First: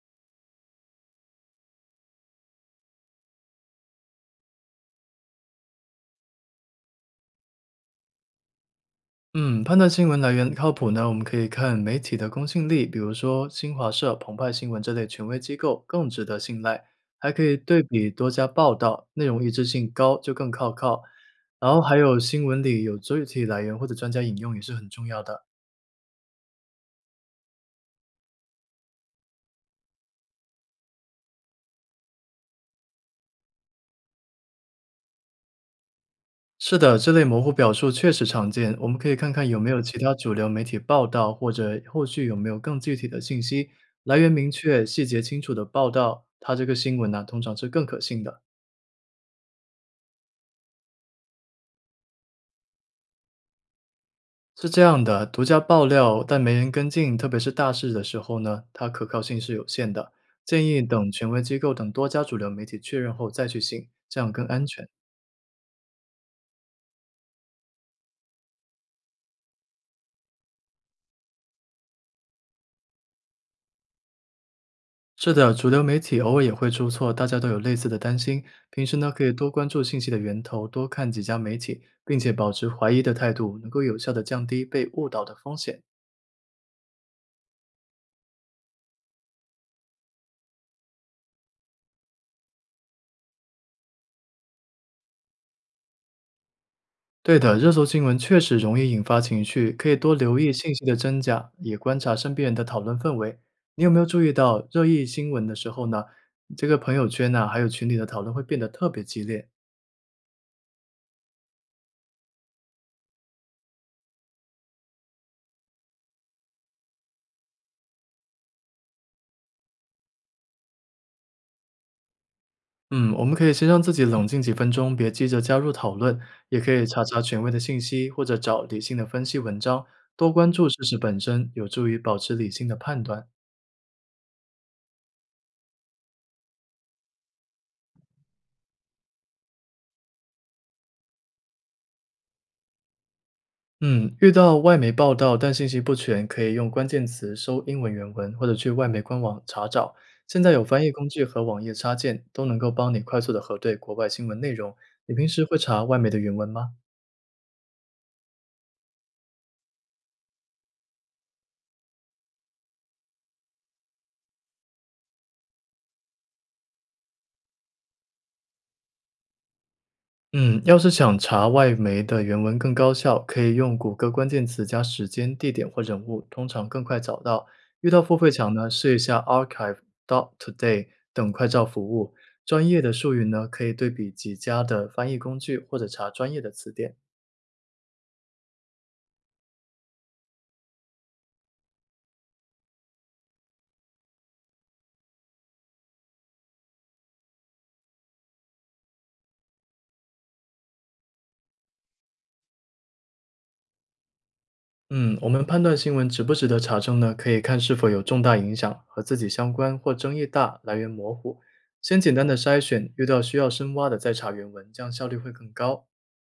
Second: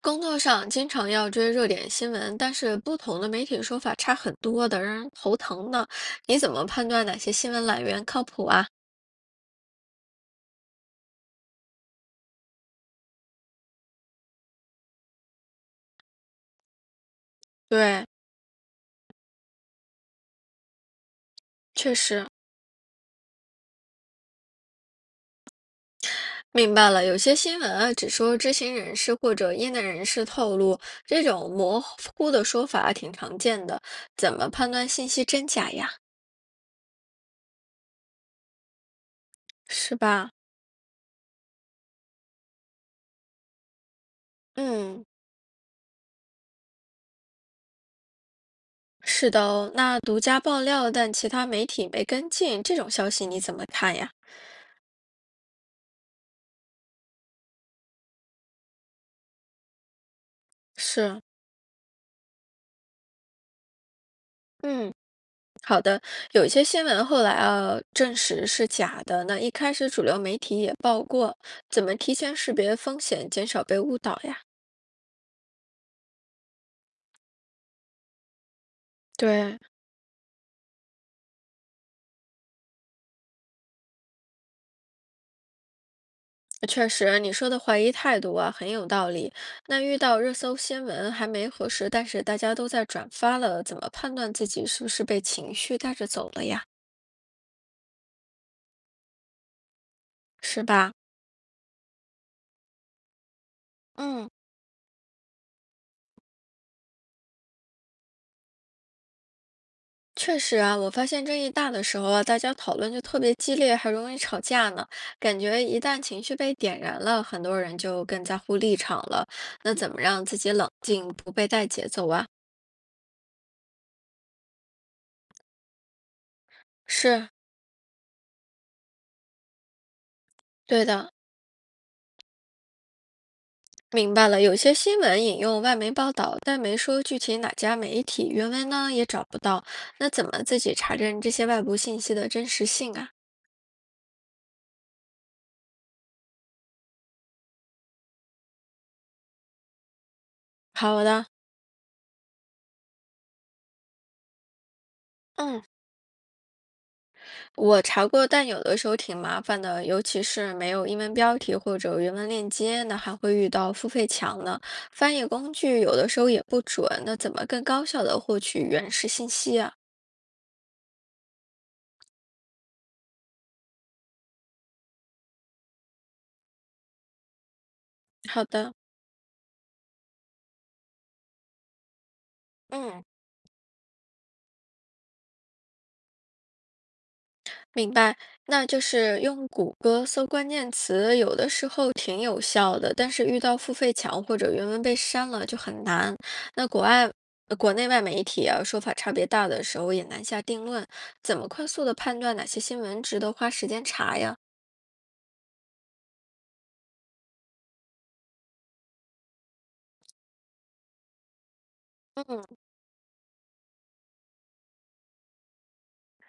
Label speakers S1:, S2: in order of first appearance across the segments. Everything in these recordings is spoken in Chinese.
S1: 工作上经常要追热点新闻，但是不同的媒体说法差很多的，让人头疼呢。你怎么判断哪些新闻来源靠谱啊？
S2: 嗯，判断新闻来源靠谱呢，我们可以看媒体的公信力，比如说新华社、澎湃新闻这类权威机构更值得信赖，还可以对
S1: 对，
S2: 比多家报道，内容一致性高就更靠靠。然后
S1: 确
S2: 还有
S1: 实，
S2: 新闻里有具体来源或者专家引用也是很重要的。
S1: 明白了，有些新闻啊只说知情人士或者业内人士透露，这种模糊的说法挺常见的。怎么判断信息真假呀？
S2: 是的，这类模糊表述确实常见，我们可以看看有没有其
S1: 是
S2: 他
S1: 吧？
S2: 主流媒体报道，或者后续有没有更具体的信息，来源明确、
S1: 嗯，
S2: 细节清楚的报道，它这个新闻呢、通常是更可信的。
S1: 是的哦。那独家爆料但其他媒体没跟进，这种消息你怎么看呀？
S2: 是这样的，独家爆料但没人跟进，特别是大事的时候呢，它可靠性是有限的。建议等
S1: 是，
S2: 权威机构等多家主流媒体确认后再去信，这样更安全。
S1: 嗯。好的，有一些新闻后来啊证实是假的，那一开始主流媒体也报过，怎么提前识别风险，减少被误导呀？
S2: 是的，主流媒体偶尔也会出错，大家都有类似的担心。平时呢，可以多
S1: 对，
S2: 关注信息的源头，多看几家媒体，并且保持怀疑的态度，能够有效的降低被误导的风险。
S1: 确实，你说的怀疑态度啊很有道理。那遇到热搜新闻还没核实，但是大家都在转发了，怎么判断自己是不是被情绪带着走了呀？
S2: 对的，热搜新闻确实容易引发情绪，可以多留意
S1: 是
S2: 信息
S1: 吧？
S2: 的真假，也观察身边人的讨论氛围。你有没有注
S1: 嗯，
S2: 意到热议新闻的时候呢，这个朋友圈呐、还有群里的讨论会变得特别激烈？
S1: 确实啊，我发现争议大的时候啊，大家讨论就特别激烈，还容易吵架呢。感觉一旦情绪被点燃了，很多人就更在乎立场了。那怎么让自己冷静，不被带节奏啊？
S2: 嗯，我们可以先让自己冷静几分钟，别急着加入讨论，也可以查查
S1: 是
S2: 权威的信息，或者找理性的分析文章，多关注事
S1: 对
S2: 实
S1: 的，
S2: 本身，有助于保持理性的判断。
S1: 明白了。有些新闻引用外媒报道，但没说具体哪家媒体，原文呢也找不到。那怎么自己查证这些外部信息的真实性啊？
S2: 嗯，遇到外媒报道但信息不全，可以用关键词搜英文原文，或者去外媒官网查找。现在有翻译
S1: 好
S2: 工具
S1: 的，
S2: 和网页插件，都能够帮你快速的核对国外新闻内容。你平时会
S1: 嗯。
S2: 查外媒的原文吗？
S1: 我查过，但有的时候挺麻烦的，尤其是没有英文标题或者原文链接，那还会遇到付费墙呢。翻译工具有的时候也不准，那怎么更高效的获取原始信息啊？
S2: 嗯，要是想查外媒的原文更高效，可以用谷歌关键词加时间、地点或人物，通常更快找到。遇到付费
S1: 好
S2: 墙呢，
S1: 的，
S2: 试一下 Archive.today 等快照服务。专业的
S1: 嗯。
S2: 术语呢，可以对比几家的翻译工具，或者查专业的词典。
S1: 明白，那就是用谷歌搜关键词，有的时候挺有效的，但是遇到付费墙或者原文被删了就很难。那国外、国内外媒体啊，说法差别大的时候也难下定论，怎么快速的判断哪些新闻值得花时间查呀？
S2: 嗯，我们判断新闻值不值得查证呢，可以看是否有重大影响、和自己相关或争议大、来源模糊。先简单的筛
S1: 嗯，
S2: 选，遇到需要深挖的再查原文，这样效率会更高。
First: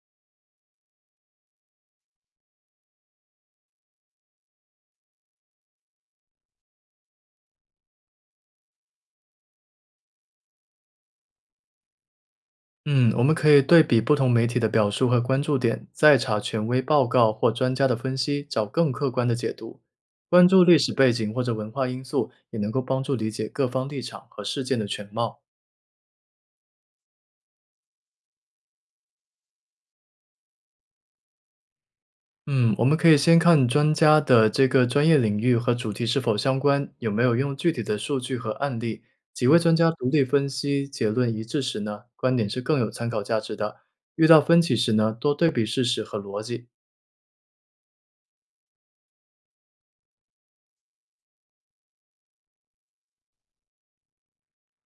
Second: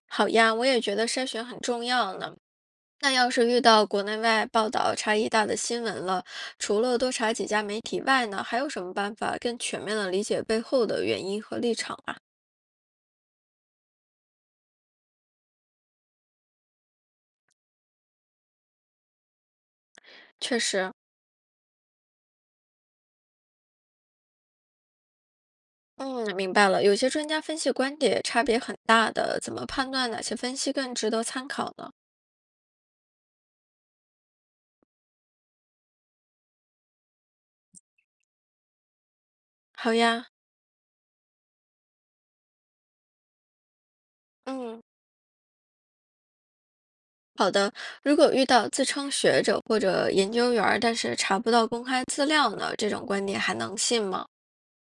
S1: 好呀，我也觉得筛选很重要呢。那要是遇到国内外报道差异大的新闻了，除了多查几家媒体外呢，还有什么办法更全面的理解背后的原因和立场啊？
S2: 嗯，我们可以对比不同媒体的表述和关注点，再查权威报告或专家的分析，找更客观的解读。关
S1: 确
S2: 注历
S1: 实，
S2: 史背景或者文化因素，也能够帮助理解各方立场和事件的全貌。
S1: 嗯，明白了。有些专家分析观点差别很大的，怎么判断哪些分析更值得参考呢？
S2: 嗯，我们可以先看专家的这个专业领域和主题是否相关，有没有用具体的数据和案例。几位专家
S1: 好
S2: 独立
S1: 呀，
S2: 分析，结论一致时呢，观点是更有参考价值的。遇到分歧
S1: 嗯，
S2: 时呢，多对比事实和逻辑。
S1: 好的，如果遇到自称学者或者研究员儿，但是查不到公开资料呢，这种观点还能信吗？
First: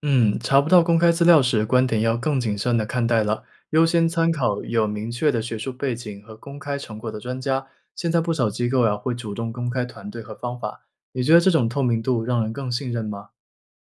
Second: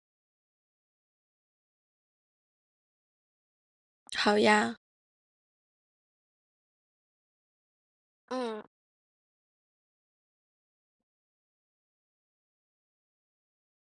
S2: 嗯，查不到公开资料时，观点要更谨慎的看待了，优先参
S1: 好
S2: 考
S1: 呀，
S2: 有明确的学术背景和公开成果的专家。现在不少
S1: 嗯，
S2: 机构呀、会主动公开团队和方法，你觉得这种透明度让人更信任吗？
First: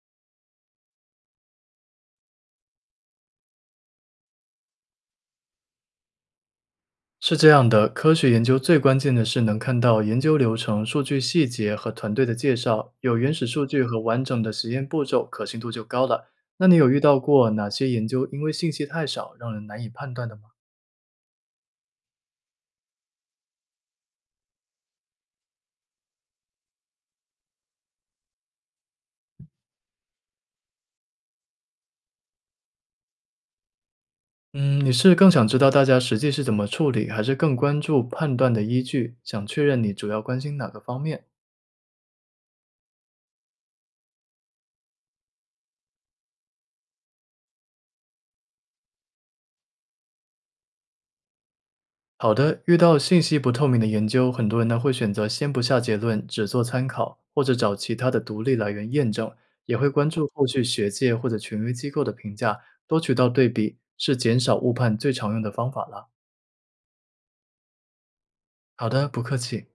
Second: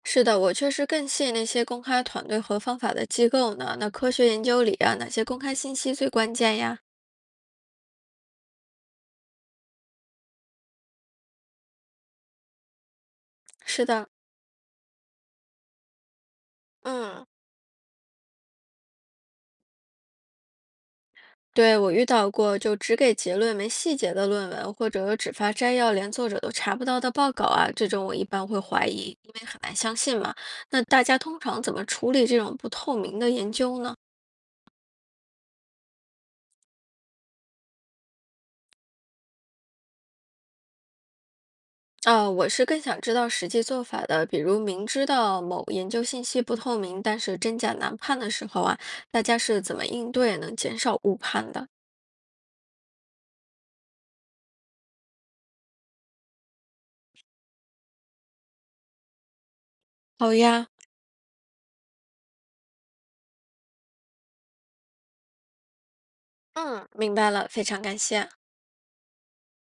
S1: 是的，我确实更信那些公开团队和方法的机构呢。那科学研究里啊，哪些公开信息最关键呀？
S2: 是这样的，科学研究最关键的是能看到研究流程、数据细节和团队的介绍，有原始数据
S1: 是
S2: 和
S1: 的，
S2: 完整的实验步骤，可信度就高了。那你有遇到
S1: 嗯。
S2: 过哪些研究因为信息太少，让人难以判断的吗？
S1: 对，我遇到过，就只给结论没细节的论文，或者只发摘要，连作者都查不到的报告啊，这种我一般会怀疑，因为很难相信嘛。那大家通常怎么处理这种不透明的研究呢？
S2: 嗯，你是更想知道大家实际是怎么处理，还是更关注判断的依据？想确认你主要关心哪个方面？
S1: 啊，我是更想知道实际做法的，比如明知道某研究信息不透明，但是真假难判的时候啊，大家是怎么应对，能减少误判的？
S2: 好的，遇到信息不透明的研究，很多人呢会选择先不下结论，只做参考，或者找其他的独立来源验证，也会关注
S1: 好
S2: 后续
S1: 呀，
S2: 学界或者权威机构的评价，多渠道对比是减少误判最常用的方法了。
S1: 嗯，明白了，非常感谢。
S2: 好的，不客气。